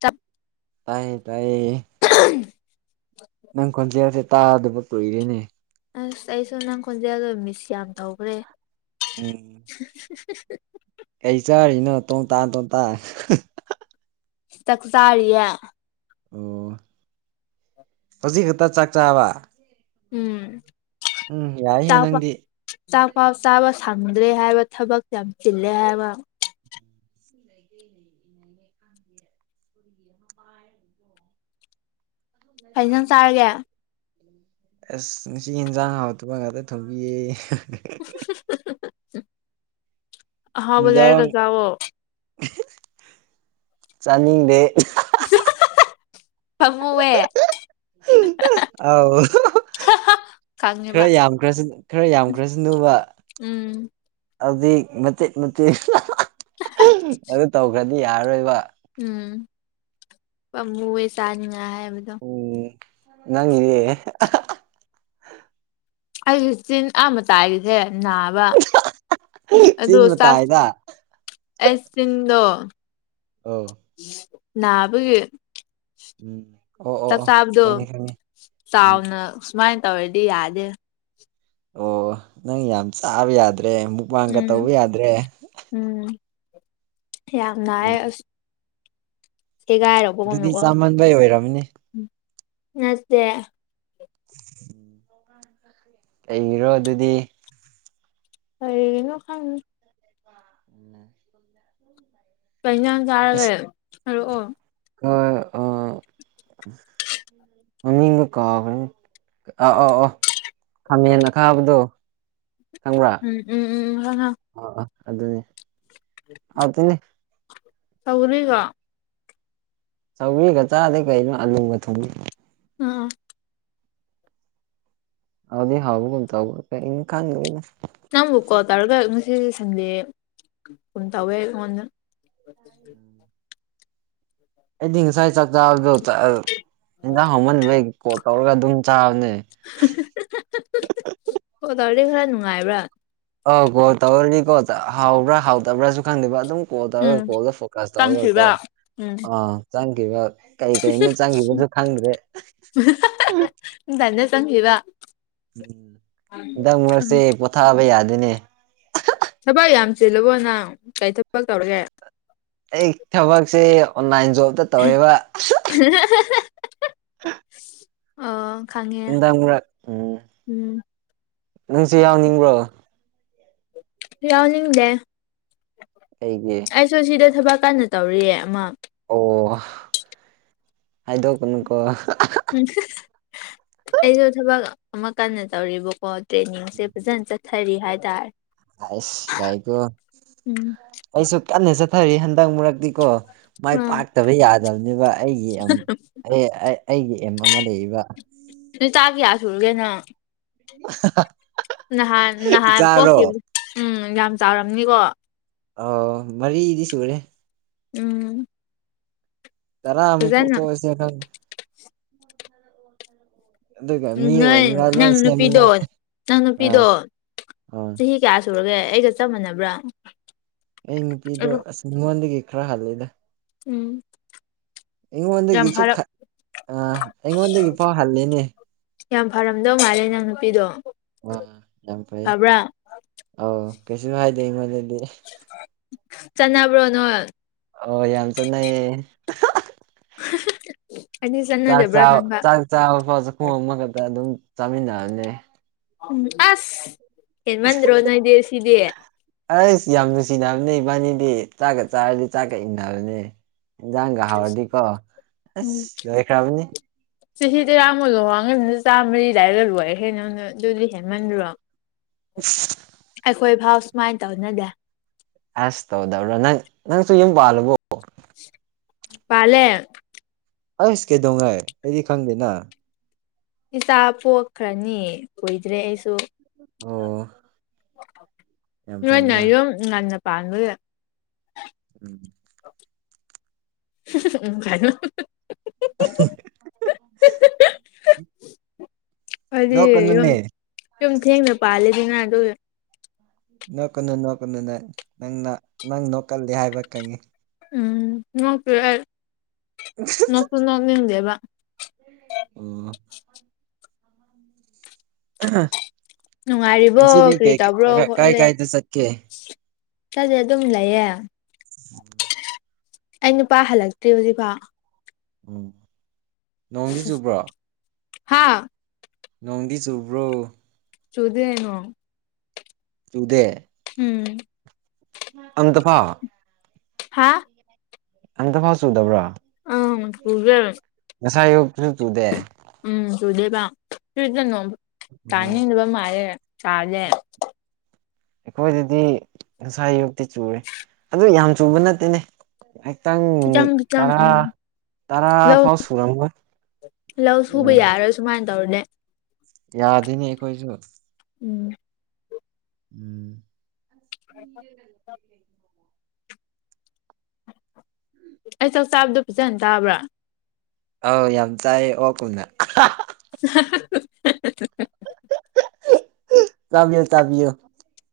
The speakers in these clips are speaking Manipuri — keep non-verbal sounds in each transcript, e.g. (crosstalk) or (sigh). ꯆꯞ ꯇꯥꯏꯌꯦ ꯇꯥꯏꯌꯦ ꯑꯍꯝ ꯅꯪ ꯈꯣꯟꯖꯦꯜꯁꯦ ꯇꯥꯗꯕ ꯀꯨꯏꯔꯦꯅꯦ ꯑꯁ ꯑꯩꯁꯨ ꯅꯪ ꯈꯣꯟꯖꯦꯜꯗ ꯃꯤꯁ ꯌꯥꯝ ꯇꯧꯈ꯭ꯔꯦ ꯎꯝ (unintelligible) ꯀꯩ ꯆꯥꯔꯤꯅꯣ ꯇꯣꯡꯇꯥ ꯇꯣꯟꯇꯥ ꯆꯥꯛ ꯆꯥꯔꯤꯌꯦ ꯑꯣ ꯍꯧꯖꯤꯛ ꯈꯛꯇ ꯆꯥꯛ ꯆꯥꯕ ꯎꯝ ꯎꯝ ꯌꯥꯏꯍꯦ ꯆꯥꯛꯄ ꯅꯪꯗꯤ ꯆꯥꯛꯐꯥꯎ ꯆꯥꯕ ꯁꯪꯗ꯭ꯔꯦ ꯍꯥꯏꯕ ꯊꯕꯛ ꯌꯥꯝ ꯆꯤꯜꯂꯦ ꯍꯥꯏꯕ (inaudible) (unintelligible) ꯀꯩꯟꯖꯥꯡ ꯆꯥꯔꯒꯦ ꯑꯁ ꯉꯁꯤ ꯌꯦꯟꯖꯥꯡ ꯍꯥꯥꯎꯇꯕ ꯉꯥꯛꯇ ꯊꫭꯡꯕꯤꯌꯦ ꯑꯍꯥꯎꯕ ꯂꯩꯔꯒ ꯏꯟꯖꯥꯡ ꯆꯥꯎꯋꫭ ꯆꯥꯅꯤꯡꯗꯦ ꯐꯪꯃꯧꯋꯦ (unintelligible) ꯑꯥꯎ ꯈꯪꯉꯦꯕ ꯈꯔ ꯌꯥꯝꯈ꯭ꯔꯁꯨ ꯈꯔ ꯌꯥꯝꯈ꯭ꯔꯁꯨꯅꯨꯕ ꯎꯝ ꯍꯧꯛ ꯃꯆꯦꯠ ꯃꯆꯦꯠ ꯑꯗꯨ ꯇꯧꯈ꯭ꯔꯗꯤ ꯌꯥꯔꯔꯣꯏꯕ ꯎꯝ ꯄꯥꯃꯨꯏꯌꯦ ꯆꯥꯅꯤꯉꯥꯏ ꯍꯥꯏꯕꯗꯣ ꯎꯝ ꯅꯪꯒꯤꯗꯤ ꯑꯍ ꯑꯩꯒꯤ ꯆꯤꯟ ꯑꯥ ꯃꯇꯥꯏ ꯒꯤꯁꯦ ꯅꯥꯕ ꯑꯗꯨ ꯆꯤꯟ ꯆꯥꯛ ꯃꯇꯥꯏꯗ ꯑꯩ ꯆꯤꯟꯗꫭ ꯑꯥꯎ ꯅꯥꯕꯒꯤ ꯎꯝ ꯑꯣ ꯑꯣ ꯆꯥꯛ ꯑꯣ ꯆꯥꯕꯗꯣ ꯈꯪꯉꯦ ꯈꯪꯉꯦ ꯎꯝ ꯆꯥꯎꯅ ꯁꯨꯃꯥꯏꯅ ꯇꯧꯔꯗꯤ ꯌꯥꯗꯦ ꯑꯣ ꯅꯪ ꯌꯥꯝ ꯆꯥꯕ ꯌꯥꯗ꯭ꯔꯦ ꯑꯃꯨꯛ ꯎꯝ ꯎꯝ ꯌꯥꯝ ꯎꯝ ꯅꯥꯏꯌꯦ ꯑꯁ ꯒꯥꯏꯔꯣ (unintelligible) ꯑꯗꯨꯗꯤ ꯆꯥꯃꯟꯕꯩ ꯑꯣꯏꯔꯝꯅꯤ ꯅꯠꯇꯦ ꯎꯝ ꯂꯩꯔꯣ ꯑꯗꯨꯗꯤ ꯀꯩꯒꯤꯅꫭ ꯈꯪꯗꯦ ꯑ ꯀꯩ ꯏꯖꯥꯡ ꯆꯥꯔꯒꯦ ꯍꯥꯏꯔꯛꯑꯣ ꯑ ꯑ ꯃꯃꯤꯡꯗꯎ ꯀꯥꯎꯒ꯭ꯔꯦ ꯑꯣ ꯑꯣ ꯑꯣ ꯈꯥꯃꯦꯟ ꯑꯈꯥꯕꯗꯣ ꯈꯪꯕ꯭ꯔꯥ ꯎꯝ ꯎꯝ ꯎꯝ ꯈꯪꯉꯦ ꯑꯣ ꯑꯣ ꯑꯗꯨꯅꯤ ꯍꯥꯎꯇꯦꯅꯦ ꯁꯧꯒ꯭ꯔꯤꯒ ꯆꯧꯔꯤꯒ ꯆꯥꯗꯩ ꯀꯩꯅꯣ ꯑꯂꯨꯕ ꯊꯨꯝꯏ ꯑ ꯑꯥ ꯑꯗꯤ ꯍꯕ ꯀꯣ ꯇ ꯀ ꯏ ꯈꯥꯟꯗꯅ ꯅꯪꯕꯨ ꯀꯣꯜ ꯇꯧꯔꯒ ꯉꯁꯤ ꯁꯟꯗꯦ ꯀꯝ ꯇꯧꯋꯦ ꯑꯩꯉꯣꯟꯗ ꯑꯩꯗꯤ ꯉꯁꯥꯏ ꯆꯥꯛ ꯆꯥꯕꯗꯣ ꯌꯦꯟꯖꯥꯡ ꯍꯧꯃꯟꯗꯕꯩ ꯀꯣꯜ ꯇꯧꯔꯒ ꯑꯗꯨꯝ ꯆꯥꯕꯅꯦ ꯍꫭ ꯇꯧꯔꯗꯤ ꯈꯔ ꯅꯨꯡꯉꯥꯏꯕ꯭ꯔꯥ ꯑ ꯀꯣꯜ ꯇꯧꯔꯗꯤꯀꯣ ꯍꯥꯎꯕ꯭ꯔꯥ ꯍꯥꯎꯗꯕ꯭ꯔꯥꯁꯨ ꯈꯪꯗꯕ ꯑꯗꯨꯝ ꯀꯣꯜ ꯎꯝ ꯇꯧꯔꯒ ꯀꯣꯜꯗ ꯐꯣꯀꯁ ꯇꯧꯔꯒ ꯀꯣ ꯆꯪꯈꯤꯕ ꯎꯝ ꯑꯥ ꯆꯪꯈꯤꯕ ꯀꯩ ꯀꯩꯅ ꯆꯪꯈꯤꯕꯁꯨ ꯈꯪꯗ꯭ꯔꯦ ꯇꯟꯅ (unintelligible) ꯆꯪꯈꯤꯕ ꯎꯝ ꯍꯟꯗꯛ ꯎꯝ ꯃꯔꯛꯁꯦ ꯄꯣꯊꯥꯕ ꯌꯥꯗꯦꯅꯦ ꯊꯕꯛ ꯌꯥꯝ ꯆꯤꯜꯂꯕꯣ ꯅꯪ ꯀꯔꯤ ꯊꯕꯛ ꯇꯧꯔꯒꯦ ꯑꯩ ꯊꯕꯛꯁꯦ ꯑꯣꯟꯂꯥꯏꯟ ꯖꯣꯕꯇ ꯇꯧꯋꯦꯕ ꯑꯣ ꯈꯪꯉꯦ ꯍꯟꯗꯛ ꯃꯔꯛ ꯎꯝ ꯎꯝ ꯅꯪꯁꯨ ꯌꯥꯎꯅꯤꯡꯕ꯭ꯔꯣ ꯌꯥꯎꯅꯤꯡꯗꯦ ꯑꯩꯒꯤ ꯑꯩꯁꯨ ꯁꯤꯗ ꯊꯕꯛ ꯀꯟꯅ ꯇꯧꯔꯤꯌꯦ ꯑꯃꯥ ꯑꯣ ꯍꯥꯏꯗꯣꯛꯀꯅꯨꯀꯣ (unintelligible) ꯑꯩꯁꯨ ꯊꯕꯛ ꯑꯃ ꯀꯟꯅ ꯇꯧꯔꯤꯕꯀꯣ ꯇ꯭ꯔꯦꯅꯤꯡꯁꯦ ꯐꯖꯅ ꯆꯠ ꯊꯔꯤ (unintelligible) ꯍꯥꯏꯇꯥꯔꯦ ꯑꯁ ꯌꯥꯏꯀꯣ ꯎꯝ ꯑꯩꯁꯨ ꯀꯟꯅ ꯆꯠꯊꯔꯤ ꯍꯟꯗꯛ ꯃꯔꯛ ꯗꯤꯀꯣ ꯃꯥꯏ ꯎꯝ ꯄꯥꯛꯇꯕ ꯌꯥꯗꯕꯅꯦꯕ ꯑꯩꯒꯤ ꯑꯦꯝ ꯑꯩꯒꯤ ꯑꯦꯝ ꯑꯃ ꯂꯩꯌꯦꯕ ꯅꯆꯥ ꯀꯌꯥ ꯁꯨꯔꯒꯦ ꯅꯪ (unintelligible) ꯅꯍꯥꯟ ꯅꯍꯥꯟ ꯏꯆꯥꯔꯣ ꯄꯣꯛꯈꯤꯕ ꯎꯝ ꯌꯥꯝ ꯆꯥꯎꯔꯝꯅꯤꯀꯣ ꯑꯣ ꯃꯔꯤꯗꯤ ꯁꯨꯔꯦ ꯎꯝ ꯇꯔꯥ ꯃꯨꯛ ꯐꯖꯅ ꯄꫭꯛꯊꫭꯛꯑꯁꯤꯔ ꯈꯪꯗꯦ ꯑꯗꯨꯒ ꯃꯤ ꯅꯣꯏ ꯑꯣꯏꯅꯤꯡꯉꯥꯏ ꯂꯣꯏ ꯅꯪ ꯅꯨꯄꯤꯗꯣ ꯁꯦꯝꯅꯤꯡꯉꯥꯏ ꯅꯪ ꯑꯥ ꯅꯨꯄꯤꯗꯣ ꯑꯥ ꯆꯍꯤ ꯀꯌꯥ ꯁꯨꯔꯒꯦ ꯑꯩꯒ ꯆꯞ ꯃꯥꯟꯅꯕ꯭ꯔꯥ ꯑꯩ ꯅꯨꯄꯤꯗꯣ ꯑꯁ ꯑꯩꯉꯣꯟꯗꯒꯤ ꯈꯔ ꯍꯜꯂꯦꯗ ꯎꯝ ꯌꯥꯝ ꯑꯩꯉꯣꯟꯗꯒꯤꯁꯨ ꯐꯔ ꯈꯔ ꯑ ꯑꯩꯉꯣꯟꯗꯒꯤ ꯐꯥꯎ ꯍꯜꯂꯤꯅꯦ ꯌꯥꯝ ꯐꯔꯝꯗꯧ ꯃꯥꯜꯂꯦ ꯅꯪ ꯅꯨꯄꯤꯗꯣ ꯑꯥ ꯌꯥꯝ ꯐꯩ ꯐꯕ꯭ꯔꯥ ꯑꯧ ꯀꯩꯁꯨ ꯍꯥꯏꯗꯦ ꯑꯩꯉꯣꯟꯗꯗꯤ ꯆꯅꯕ꯭ꯔꯣ ꯅꯣꯏ ꯑꯣ ꯌꯥꯝ ꯆꯅꯩꯌꯦ (unintelligible) ꯑꯩꯗꯤ ꯆꯥꯅꯗꯕ꯭ꯔꯥ ꯈꯟꯕ ꯆꯥꯕꯐꯥꯎ ꯆꯥꯈꯣꯝ ꯑꯃ ꯈꯛꯇ ꯑꯗꯨꯝ ꯆꯥꯃꯤꯟꯅꯕꯅꯦ ꯎꯝ ꯑꯁ ꯍꯦꯟ ꯃꯟꯗ꯭ꯔꯣ ꯅꫭꯏꯗꯤ ꯑꯁꯤꯗꯤ ꯑꯩꯁ ꯌꯥꯝ ꯅꯨꯡꯁꯤꯅꯕꯅꯦ ꯏꯕꯥꯅꯤꯗꯤ ꯆꯥꯛꯀ ꯆꯥꯔꯗꯤ ꯆꯥꯛꯀ ꯏꯟꯅꯕꯅꯦ ꯏꯟꯖꯥꯡꯒ ꯍꯥꯎꯔꯗꯤꯀꯣ ꯎꯝ ꯑꯁ ꯂꯣꯏꯈ꯭ꯔꯕꯅꯤ ꯆꯍꯤ ꯇꯔꯥꯃꯨꯛ (unintelligible) (unintelligible) ꯑꯩꯈꯣꯏ ꯐꯥꯎ ꯁꯨꯃꯥꯏꯅ ꯇꯧꯅꯗꯦ ꯑꯁ ꯇꯧꯗꯕ꯭ꯔꯣ ꯅꯪ ꯅꯪꯁꯨ ꯌꯨꯝ ꯄꯥꯜꯂꯕꫭ ꯄꯥꯂꯦ ꯑꯁ ꯀꯩꯗꯧꯉꯩ ꯑꯩꯗꯤ ꯈꯪꯗꯦꯅ ꯏꯆꯥ ꯄꯣꯛꯈ꯭ꯔꯅꯤ ꯀꯨꯏꯗ꯭ꯔꯦ ꯑꯩꯁꯨ ꯑꯣ ꯌꯥꯝ ꯅꯣꯏꯅ ꯐꯩꯅ ꯌꯨꯝ ꯉꯟꯅ ꯄꯥꯟꯕꯒꯤ (inaudible) (unintelligible) ꯑ (unintelligible) (unintelligible) ꯌꯨꯝ ꯅꯣꯛꯀꯅꯨꯅꯦ ꯌꯨꯝ ꯊꯦꯟꯅ ꯄꯥꯂꯦꯗꯅ ꯑꯗꯨꯒꯤ ꯅꯣꯛꯀꯅꯨ ꯅꯣꯛꯀꯅꯨ ꯅꯪ ꯅꯪꯅ ꯅꯪ ꯅꯣꯛꯀꯂ ꯍꯥꯏꯕ ꯈꯪꯉꯤ ꯎꯝ ꯅꯣꯛꯇꯦ ꯑꯩ (unintelligible) ꯄꯨꯅ ꯅꯤꯡꯗꯦꯕ ꯑꯣ ꯑꯍꯥ ꯅꯨꯡꯉꯥꯏꯔꯤꯕꯣ ꯀꯔꯤ ꯇꯧꯕ꯭ꯔꯣ ꯀꯥꯏ ꯈꯣꯠꯂꯦ ꯀꯥꯏꯗ ꯆꯠꯀꯦ ꯈꯪꯗꯦ ꯑꯗꯨꯝ ꯂꯩꯌꯦ (unintelligible) ꯑꯩ ꯅꯨꯄꯥ ꯍꯜꯂꯛꯇꯦ ꯍꯧꯖꯤꯛꯐꯥꯎ ꯎꯝ ꯅꯣꯡꯗꯤ ꯆꯨꯕ꯭ꯔꯣ ꯍꯥꯥ ꯅꯣꯡꯗꯤ ꯆꯨꯕ꯭ꯔꯣ ꯆꯨꯗꯗꯩꯅꯣ ꯇꯨꯗꯦ ꯎꯝ ꯑꯟꯇꯐꯥ ꯍꯥꯥ ꯑꯝꯇꯐꯥꯎ ꯆꯨꯗꯕ꯭ꯔꯣ ꯑꯪ ꯄꯨꯒꯦ ꯉꯁꯥꯏ ꯑꯌꯨꯛ ꯐꯤ ꯆꯨꯗꯦ ꯎꯝ ꯆꯨꯗꯦꯕ ꯆꯨꯗꯅꯣ ꯑꯣ ꯆꯥꯅꯤꯡꯗꯕ ꯃꯥꯜꯂꯦ ꯆꯥꯗꯦ ꯑꯩꯈꯣꯏꯗꯗꯤ ꯉꯁꯥ ꯌꯨꯛꯇꯤ ꯆꯨꯔꯦ ꯑꯗꯨ ꯌꯥꯝ ꯆꯨꯕ ꯅꯠꯇꯦꯅꯦ ꯑꯦꯛ ꯇꯥꯡ ꯈꯤꯇꯪ ꯃꯤꯅꯤꯠ ꯈꯤꯇꯪ ꯇꯔꯥ ꯎꯝ ꯇꯔꯥ ꯂꯧ ꯐꯥꯎ ꯁꯨꯨꯔꯝꯕ ꯂꯧ ꯁꯨꯕ ꯌꯥꯔꯣꯏ ꯁꯨꯃꯥꯏꯅ ꯇꯧꯔꯅꯦ ꯌꯥꯗꯣꯏꯅꯤ ꯑꯩꯈꯣꯏꯁꯨ ꯎꯝ ꯎꯝ ꯑꯩ ꯆꯥꯛ ꯆꯥꯕꯗꯣ ꯐꯤꯖꯟ ꯇꯥꯕ꯭ꯔꯥ ꯑꯧ ꯌꯥꯝ ꯆꯥꯏ ꯑꯣ ꯀꯨꯝꯅ ꯍ ꯇꯕꯤꯌꯣ ꯇꯕꯤꯌꯨ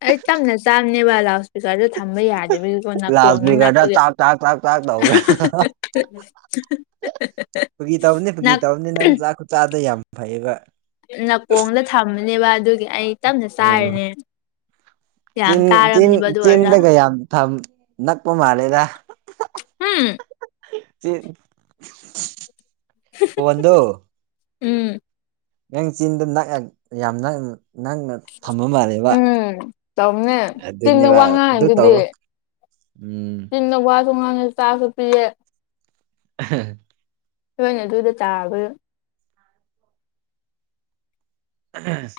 ꯑꯩ ꯇꯝꯅ ꯆꯥꯕꯅꯤꯕ ꯋꯥꯗꯁꯦ ꯄꯩꯁꯥꯁꯦ ꯊꯝꯕ ꯌꯥꯗꯕꯒꯤꯀꯣ ꯂꯥꯎꯠ ꯅꯥꯀꯣꯡꯅꯤ ꯏꯁꯄꯤꯀꯔꯗ ꯅꯥꯛꯄꯒꯤ ꯑꯦꯛ ꯆꯥꯛ ꯆꯥꯛ ꯆꯥꯛ ꯆꯥꯛ ꯇꯧꯕ꯭ꯔꯥ ꯀꯨꯀꯤꯔꯤ ꯇꯧꯔꯅꯤ ꯀ ꯄꯨꯀꯤꯔꯤ ꯇꯧꯔꯅꯤ ꯅꯪ ꯆꯥꯛ ꯈꯨ ꯆꯥꯗ ꯌꯥꯝ ꯐꯩꯕ ꯅꯥꯀꯣꯡꯗ ꯊꯝꯕꯅꯦꯕ ꯑꯗꯨꯒꯤ ꯑꯩ ꯇꯞꯅ ꯎꯝ ꯆꯥꯏꯔꯅꯦ ꯆꯤꯟ ꯆ ꯆꯤꯟꯗꯒ ꯌꯥꯝ ꯊ ꯅꯛꯄ ꯃꯥꯜꯂꯦꯗ ꯎꯝ ꯁꯦꯛ ꯐꯣꯟꯗꯣ ꯎꯝ ꯅꯪ ꯆꯤꯟꯗ ꯌꯥꯝꯅ ꯊꯝꯃ ꯃꯥꯜꯂꯕ ꯎꯝ ꯇꯧꯕꯅꯦ ꯆꯤꯟꯗ ꯑꯗꯨꯅꯦꯕ ꯋꯥ ꯑꯗꯨ ꯇꯧ ꯉꯥꯡꯉꯤꯗꯨꯗꯤ ꯎꯝ ꯊꯣꯡꯉꯥꯡꯉꯦ ꯆꯥꯁꯨ ꯄꯤꯌꯦꯦ (unintelligible) ꯅꯣꯏꯅ ꯑꯗꯨꯗ ꯇꯥꯕꯒꯤ ꯑꯍꯥꯝ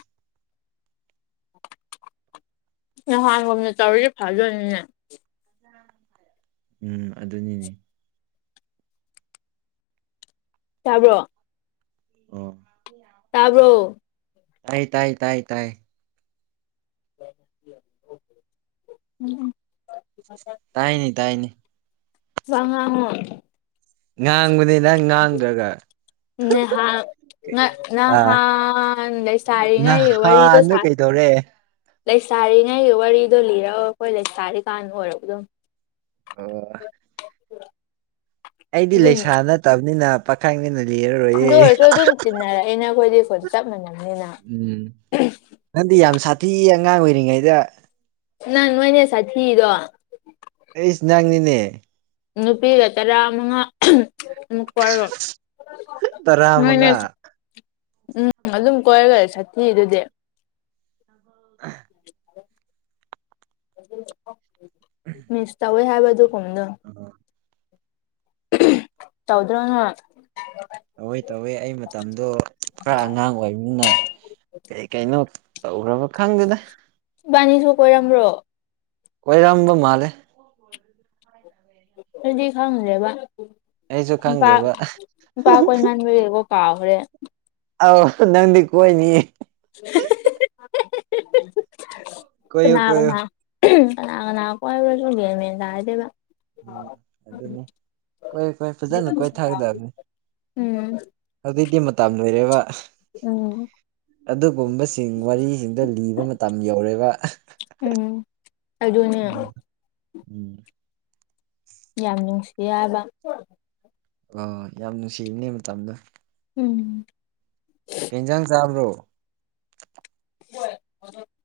ꯅꯍꯥꯟꯒꯨꯝꯅ ꯇꯧꯔꯗꯤ ꯐꯗꯣꯏꯅꯤꯅꯦ ꯎꯝ ꯑꯗꯨꯅꯤꯅꯦ ꯇꯥꯕ꯭ꯔꯣ ꯑꯣ ꯇꯥꯕꯔꯣ ꯑꯥꯏ ꯇꯥꯏ ꯇꯥꯏ ꯇꯥꯏ ꯎꯝ ꯎꯝ ꯇꯥꯏꯅꯦ ꯇꯥꯏꯅꯦ ꯁꯉꯥꯡ ꯉꯥꯡꯕꯗꯤ ꯅꯪ ꯉꯥꯡꯈ꯭ꯔꯒ ꯅꯦꯍꯥꯛ ꯉ ꯑꯥ ꯅꯍꯥꯟ ꯂꯩꯁꯥꯔꯤꯉꯩ ꯋꯥꯔꯤꯗꯣ ꯅꯍꯥꯟꯗꯣ ꯁꯥꯏ ꯀꯩꯗꯧꯔꯦ ꯂꯩꯁꯥꯔꯤꯉꯩꯒꯤ ꯋꯥꯔꯤꯗꯣ ꯂꯤꯔꯒ ꯑꯩꯈꯣꯏ ꯂꯩꯁꯥꯔꯤ ꯀꯥꯟ ꯑꯣꯏꯔꯕ ꯑꯗꯨꯝ ꯑꯣ ꯑꯩꯗꯤ ꯑꯗꯨꯅꯦ ꯂꯩꯁꯥ ꯅꯠꯇꯕꯅꯤꯅ ꯄꯥꯈꯪꯅꯤꯅ ꯂꯤꯔꯔꯣꯏꯌꯦ ꯑꯗꯨ ꯑꯣꯏꯔꯁꯨ ꯍ ꯑꯗꯨꯝ ꯑꯍꯥ ꯇꯤꯟꯅꯔꯛꯏꯅ ꯑꯈꯣꯏꯗꯤ ꯐꯣꯟ ꯆꯞ ꯃꯥꯟꯅꯕꯅꯤꯅ ꯎꯝ ꯅꯪꯗꯤ ꯌꯥꯝ ꯁꯥꯊꯤ ꯑꯉꯥꯡ ꯑꯣꯏꯔꯤꯉꯩꯗ ꯅꯪ ꯅꯣꯏꯅꯦ ꯁꯥꯊꯤꯗꯣ ꯑꯩꯁ ꯅꯪꯅꯤꯅꯦ ꯅꯨꯄꯤꯒ ꯇꯔꯥ ꯃꯉꯥ ꯑꯍꯝ ꯑꯃꯨꯛ ꯀꯣꯏꯔꯒ ꯇꯔꯥ ꯅꯣꯏꯅꯦ ꯃꯉꯥ ꯎꯝ ꯑꯗꯨꯝ ꯀꯣꯏꯔꯒ ꯁꯥꯊꯤꯔꯤꯗꯨꯗꯤ ꯑꯥ ꯃꯤꯁ ꯇꯧꯋꯦ ꯍꯥꯏꯕꯗꯨ ꯀꯨꯝꯗꯨ (unintelligible) ꯎꯝ ꯇꯧꯗ꯭ꯔꯣ ꯅꯪ ꯇꯧꯋꯦ ꯇꯧꯋꯦ ꯑꯩ ꯃꯇꯝꯗꯣ ꯈꯔ ꯑꯉꯥꯡ ꯑꯣꯏꯕꯅꯤꯅ ꯀꯩ ꯀꯩꯅꯣ ꯇꯧꯈ꯭ꯔꯕ ꯈꯪꯗꯦꯗ ꯏꯕꯥꯅꯤꯁꯨ ꯀꯣꯏꯔꯝꯕ꯭ꯔꯣ ꯀꯣꯏꯔꯝꯕ ꯃꯥꯜꯂꯦ (inaudible) ꯑꯗꯨꯗꯤ ꯈꯪꯗꯦꯕ ꯑꯩꯁꯨ ꯅꯨꯄꯥ ꯈꯪꯗꯦꯕ ꯅꯨꯄꯥ ꯀꯣꯏꯃꯟꯕꯒꯤꯀꯣ ꯀꯥꯎꯒ꯭ꯔꯦ ꯑꯥꯎ ꯍ ꯅꯪꯗꯤ ꯀꯣꯏꯅꯤ ꯍꯤ ꯍꯤ ꯀꯣꯏꯌꯨ ꯀꯅꯥ ꯀꯣꯏꯌꯨ ꯀꯅꯥ ꯎꯝ ꯀꯅꯥ ꯀꯅꯥ ꯀꯣꯏꯕ꯭ꯔꯁꯨ ꯒ꯭ꯌꯥꯟ ꯃꯦꯟ ꯇꯥꯗꯦꯕ ꯎꯝ ꯑꯗꯨꯅꯤ ꯀꯣꯏꯌꯨ ꯀꯣꯏꯌꯨ ꯐꯖꯅ ꯀꯣꯏꯊꯥꯒꯗꯕꯅꯤ ꯎꯝ ꯑꯗꯨꯗꯩꯗꯤ ꯃꯇꯝ ꯂꯣꯏꯔꯦꯕ ꯎꯝ ꯑꯗꯨꯒꯨꯝꯕꯁꯤꯡ ꯋꯥꯔꯤꯁꯤꯡꯗꯣ ꯂꯤꯕ ꯃꯇꯝ ꯌꯧꯔꯦꯕ ꯑꯍ ꯎꯝ ꯑꯗꯨꯅꯦ ꯎꯝ ꯎꯝ ꯌꯥꯝ ꯅꯨꯡꯁꯤ ꯍꯥꯏꯕ ꯑꯣ ꯌꯥꯝ ꯅꯨꯡꯁꯤꯕꯅꯦ ꯃꯇꯝꯗꯣ ꯎꯝ ꯀꯩ ꯏꯟꯖꯥꯡ ꯆꯥꯕ꯭ꯔꯣ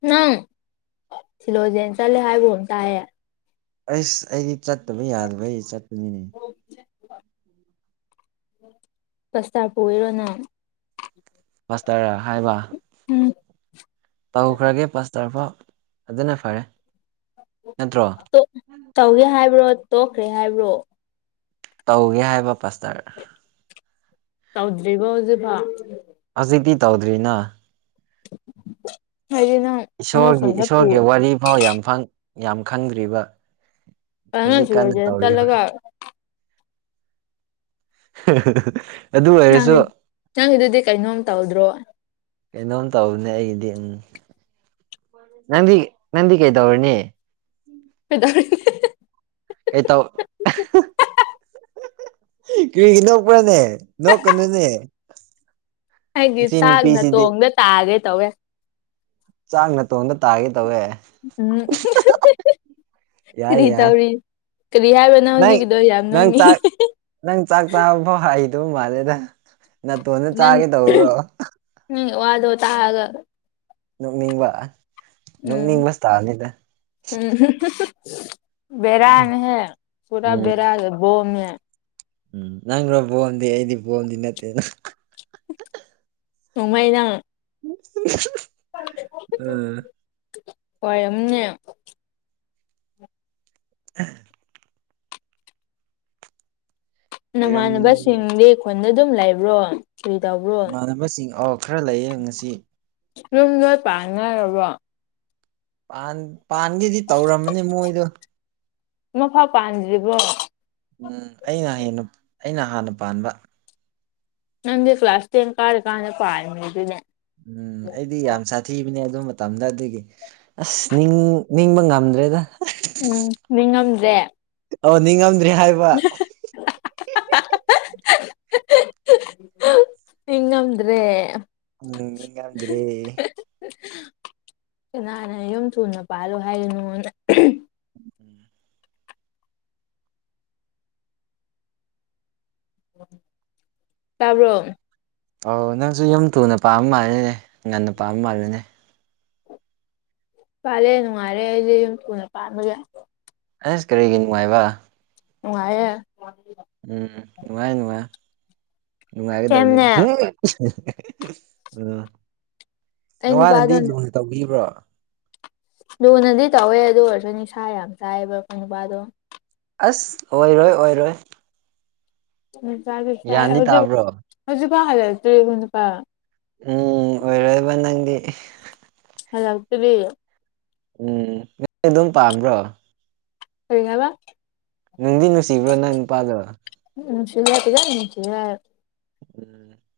ꯅꯪ ꯁꯤꯜꯂꯣꯖꯦꯟ ꯆꯠꯂꯦ ꯍꯥꯏꯕꯒꯨꯝ ꯇꯥꯏꯌꯦ ꯑꯩꯁ ꯑꯩꯗꯤ ꯆꯠꯇꯕ ꯌꯥꯗꯕꯩ ꯆꯠꯄꯅꯤꯅꯦ ꯄ꯭ꯂꯁꯇꯥꯔ ꯄꯨꯒꯦꯔꯣ ꯅꯪ ꯄꯥꯁꯇꯔꯔ ꯍꯥꯏꯕ ꯎꯝ ꯇꯧꯈ꯭ꯔꯒꯦ ꯄꯥꯁꯇꯔꯐꯥꯎ ꯑꯗꯨꯅ ꯐꯔꯦ ꯅꯠꯇ꯭ꯔꯣ ꯇꯣꯛ ꯇꯧꯒꯦ ꯍꯥꯏꯕ꯭ꯔꯣ ꯇꯣꯛꯈ꯭ꯔꯦ ꯍꯥꯏꯕ꯭ꯔꯣ ꯇꯧꯒꯦ ꯍꯥꯏꯕ ꯄꯥꯁꯇꯔ ꯇꯧꯗ꯭ꯔꯤꯕꫭ ꯍꯨꯖꯤꯛꯐꯥꯎ ꯍꯧꯖꯤꯛꯇꯤ ꯇꯧꯗ꯭ꯔꯤꯅ ꯍꯥꯏꯗꯤ ꯅꯪ ꯅꯣꯏ ꯏꯁꯣꯔꯒꯤ ꯈꯨꯟꯗ ꯄꯨ ꯏꯁꯣꯔꯒꯤ ꯋꯥꯔꯤ ꯐꯥꯎ ꯌꯥꯝ ꯐꯪ ꯌꯥꯝ ꯈꯪꯗ꯭ꯔꯤꯕ ꯅꯪ ꯍꯧꯖꯤꯛ ꯀꯥꯟꯅ ꯁꯤꯂꯣꯏꯖꯦꯟ ꯇꯧꯔꯤꯕ ꯆꯠꯂꯒ ꯍ ꯍ ꯍ ꯅꯪꯒꯤ ꯅꯪꯒꯤꯗꯨꯗꯤ ꯀꯩꯅꯣꯝ ꯇꯧꯗ꯭ꯔꯣ ꯀꯩꯅꯣꯝ ꯇꯧꯕꯅꯦ ꯑꯩꯒꯤꯗꯤ ꯎꯝ ꯅꯪꯗꯤ ꯅꯪꯗꯤ ꯀꯩꯗꯧꯔꯅꯤ ꯀꯩꯗꯧꯔꯦ ꯍ ꯀꯩ ꯇꯧ ꯑꯍ ꯍ ꯀ ꯅꯣꯛꯄ꯭ꯔꯅꯦ ꯅꯣꯛꯀꯅꯨꯅꯦ ꯍꯥꯏꯗꯤ ꯁꯤ ꯆꯥꯛꯅ ꯅꯨꯄꯤꯁꯤꯗꯤ ꯇꯣꯡꯗ ꯇꯥꯒꯦ ꯇꯧꯋꯦ ꯆꯥꯛ ꯅꯥ ꯇꯣꯡꯗ ꯇꯥꯒꯦ ꯇꯧꯋꯦ ꯎꯝ ꯌꯥꯏ ꯀꯔꯤ ꯌꯥꯏ ꯇꯧꯔꯤ ꯀꯔꯤ ꯍꯥꯏꯕꯅꯣ ꯅꯪ ꯍꯧꯖꯤꯛꯀꯤꯗꯣ ꯌꯥꯝ ꯅꯪ ꯅꯣꯡꯉꯤ ꯆꯥꯛ ꯅꯪ ꯆꯥꯛ ꯆꯥꯕꯐꯥꯎ ꯍꯩꯗꯧ ꯃꯥꯜꯂꯦꯗ ꯅꯥꯇꯣꯟꯗ ꯆꯥꯒꯦ ꯇꯧꯕ꯭ꯔꯣ ꯅꯪ ꯋꯥꯗꯣ ꯇ ꯍꯥꯏꯒ ꯅꯣꯛꯅꯤꯡꯕ ꯅꯣꯛꯅꯤꯡꯕꯁꯨ ꯇꯥꯅꯤꯗ ꯝ ꯕꯦꯔꯅ ꯍ ꯄꯨꯥ ꯎꯝ ꯕꯔ ꯣꯝꯦ ꯎꯝ ꯅꯪꯈ꯭ꯔꯣ ꯕꯣꯝꯗꯤ ꯑꯩꯗꯤ ꯕꯣꯝꯗꯤ ꯅꯠꯇꯦꯅ ꯁꯃꯥꯏꯗ ꯎꯝ ꯍꯣꯏ ꯑꯅꯦ (inaudible) ꯑꯣꯏꯔꯝ ꯅꯃꯥꯟꯅꯕꯁꯤꯡꯗꯤ ꯈꯨꯣꯟꯗ ꯑꯗꯨꯝ ꯂꯩꯕ꯭ꯔꯣ ꯀꯔꯤ ꯇꯧꯕ꯭ꯔꯣ ꯏꯃꯥꯟꯅꯕꯁꯤꯡ ꯑ ꯈꯔ ꯂꯩꯌꯦ ꯉꯁꯤ ꯌꯨꯝ ꯂꯣꯏ ꯄꯥꯛ ꯉꯥꯏꯔꯕꯣ ꯥꯟ ꯄꯥꯟꯒꯤꯗꯤ ꯇꯧꯔꯝꯃꯅꯤ ꯃꯣꯏꯗꯣ ꯃꯐꯥꯎ ꯄꯥꯟꯗ꯭ꯔꯤꯕꯣ ꯎꯝ ꯑꯩꯅ ꯍꯦꯟꯅ ꯑꯩꯅ ꯍꯥꯟꯅ ꯄꯥꯟꯕ ꯅꯪꯗꯤ ꯀ꯭ꯂꯥꯁ ꯇꯦꯟ ꯀꯥꯔꯀꯥꯟꯗ ꯄꯥꯔꯝꯃꯤ ꯑꯗꯨꯅꯦ ꯎꯝ ꯑꯩꯗꯤ ꯌꯥꯝ ꯁꯥꯊꯤꯕꯅꯦ ꯑꯗꯨ ꯃꯇꯝꯗ ꯑꯗꯨꯒꯤ ꯑꯁ ꯅꯤꯡ ꯅꯤꯡꯕ ꯉꯝꯗ꯭ꯔꯦꯗ ꯎꯝ ꯃꯤ ꯉꯝꯖꯦ ꯑꯣ ꯅꯤꯡꯉꯝꯗ꯭ꯔꯦ ꯍꯥꯏꯕ ꯑꯩ ꯉꯝꯗ꯭ꯔꯦ ꯎꯝ ꯌꯦꯉꯗ꯭ꯔꯤ ꯀꯅꯥꯅ ꯌꯨꯝ ꯊꯨꯅ ꯄꯥꯜꯂꯨ ꯍꯥꯏꯗꯣꯏꯅꯣꯅ ꯎꯝ ꯇꯕ ꯑꯣ ꯅꯪꯁꯨ ꯌꯨꯝ ꯊꯨꯅ ꯄꯥꯝꯕ ꯃꯥꯜꯂꯤꯅꯦ ꯉꯟꯅ ꯄꯥꯝꯕ ꯃꯥꯜꯜꯂꯤꯅꯦ ꯄꯥꯜꯂꯦ ꯅꯨꯡꯉꯥꯏꯔꯦ ꯑꯩꯁꯦ ꯌꯨꯝ ꯊꯨꯅ ꯄꯥꯟꯕꯒꯦ ꯑꯁ ꯀꯔꯤꯒꯤ ꯅꯨꯡꯉꯥꯏꯕ ꯅꯨꯡꯉꯦ ꯎ ꯎꯝ ꯅꯨꯡꯉꯥꯏ ꯅꯨꯡꯉꯥꯏ ꯅꯨꯡꯉꯥꯏꯒꯗꯕꯅꯤ ꯁꯦꯝꯅꯦ ꯎꯝ ꯑꯩ ꯅꯪꯉ ꯅꯨꯄꯥꯗꯣ ꯅꯗꯤ ꯂꯨꯅ ꯇꯧꯕꯤꯕ꯭ꯔꯣ ꯂꯨꯅꯗꯤ ꯇꯧꯋꯦ ꯑꯗꯨ ꯑꯣꯏꯔꯁꯨ ꯅꯤꯁꯥ ꯌꯥꯝ ꯇꯥꯏꯑꯕ ꯑꯩꯈꯣꯏ ꯅꯨꯄꯥꯗꯣ ꯑꯁ ꯑꯣꯏꯔꯣꯏ ꯑꯣꯏꯔꯣꯏ ꯎꯝ ꯆ ꯐꯥꯏ ꯒ꯭ꯌꯥꯟꯗꯤ ꯍꯧꯖꯤꯛ ꯇꯥꯕ꯭ꯔꯣ ꯍꯧꯖꯤꯛꯐꯥꯎ ꯍꯥꯏꯜꯂꯛꯇ꯭ꯔꯤ ꯍꯧ ꯅꯨꯄꯥ ꯎꯝ ꯑꯣꯏꯔꯣꯏꯕ ꯅꯪꯗꯤ ꯍ ꯌꯥꯎꯗꯦꯕꯤ ꯎꯝ ꯅ ꯑꯗꯨꯝ ꯄꯥꯝꯕ꯭ꯔꯣ ꯁꯔꯤꯉꯕ ꯅꯪꯗꯤ ꯅꯨꯡꯁꯤꯕ꯭ꯔꯣ ꯅꯪ ꯅꯨꯄꯥꯗꯣ ꯎꯝ ꯁꯤꯋꯥꯇꯤꯒ ꯅꯤꯡꯁꯤꯒ ꯎꯝ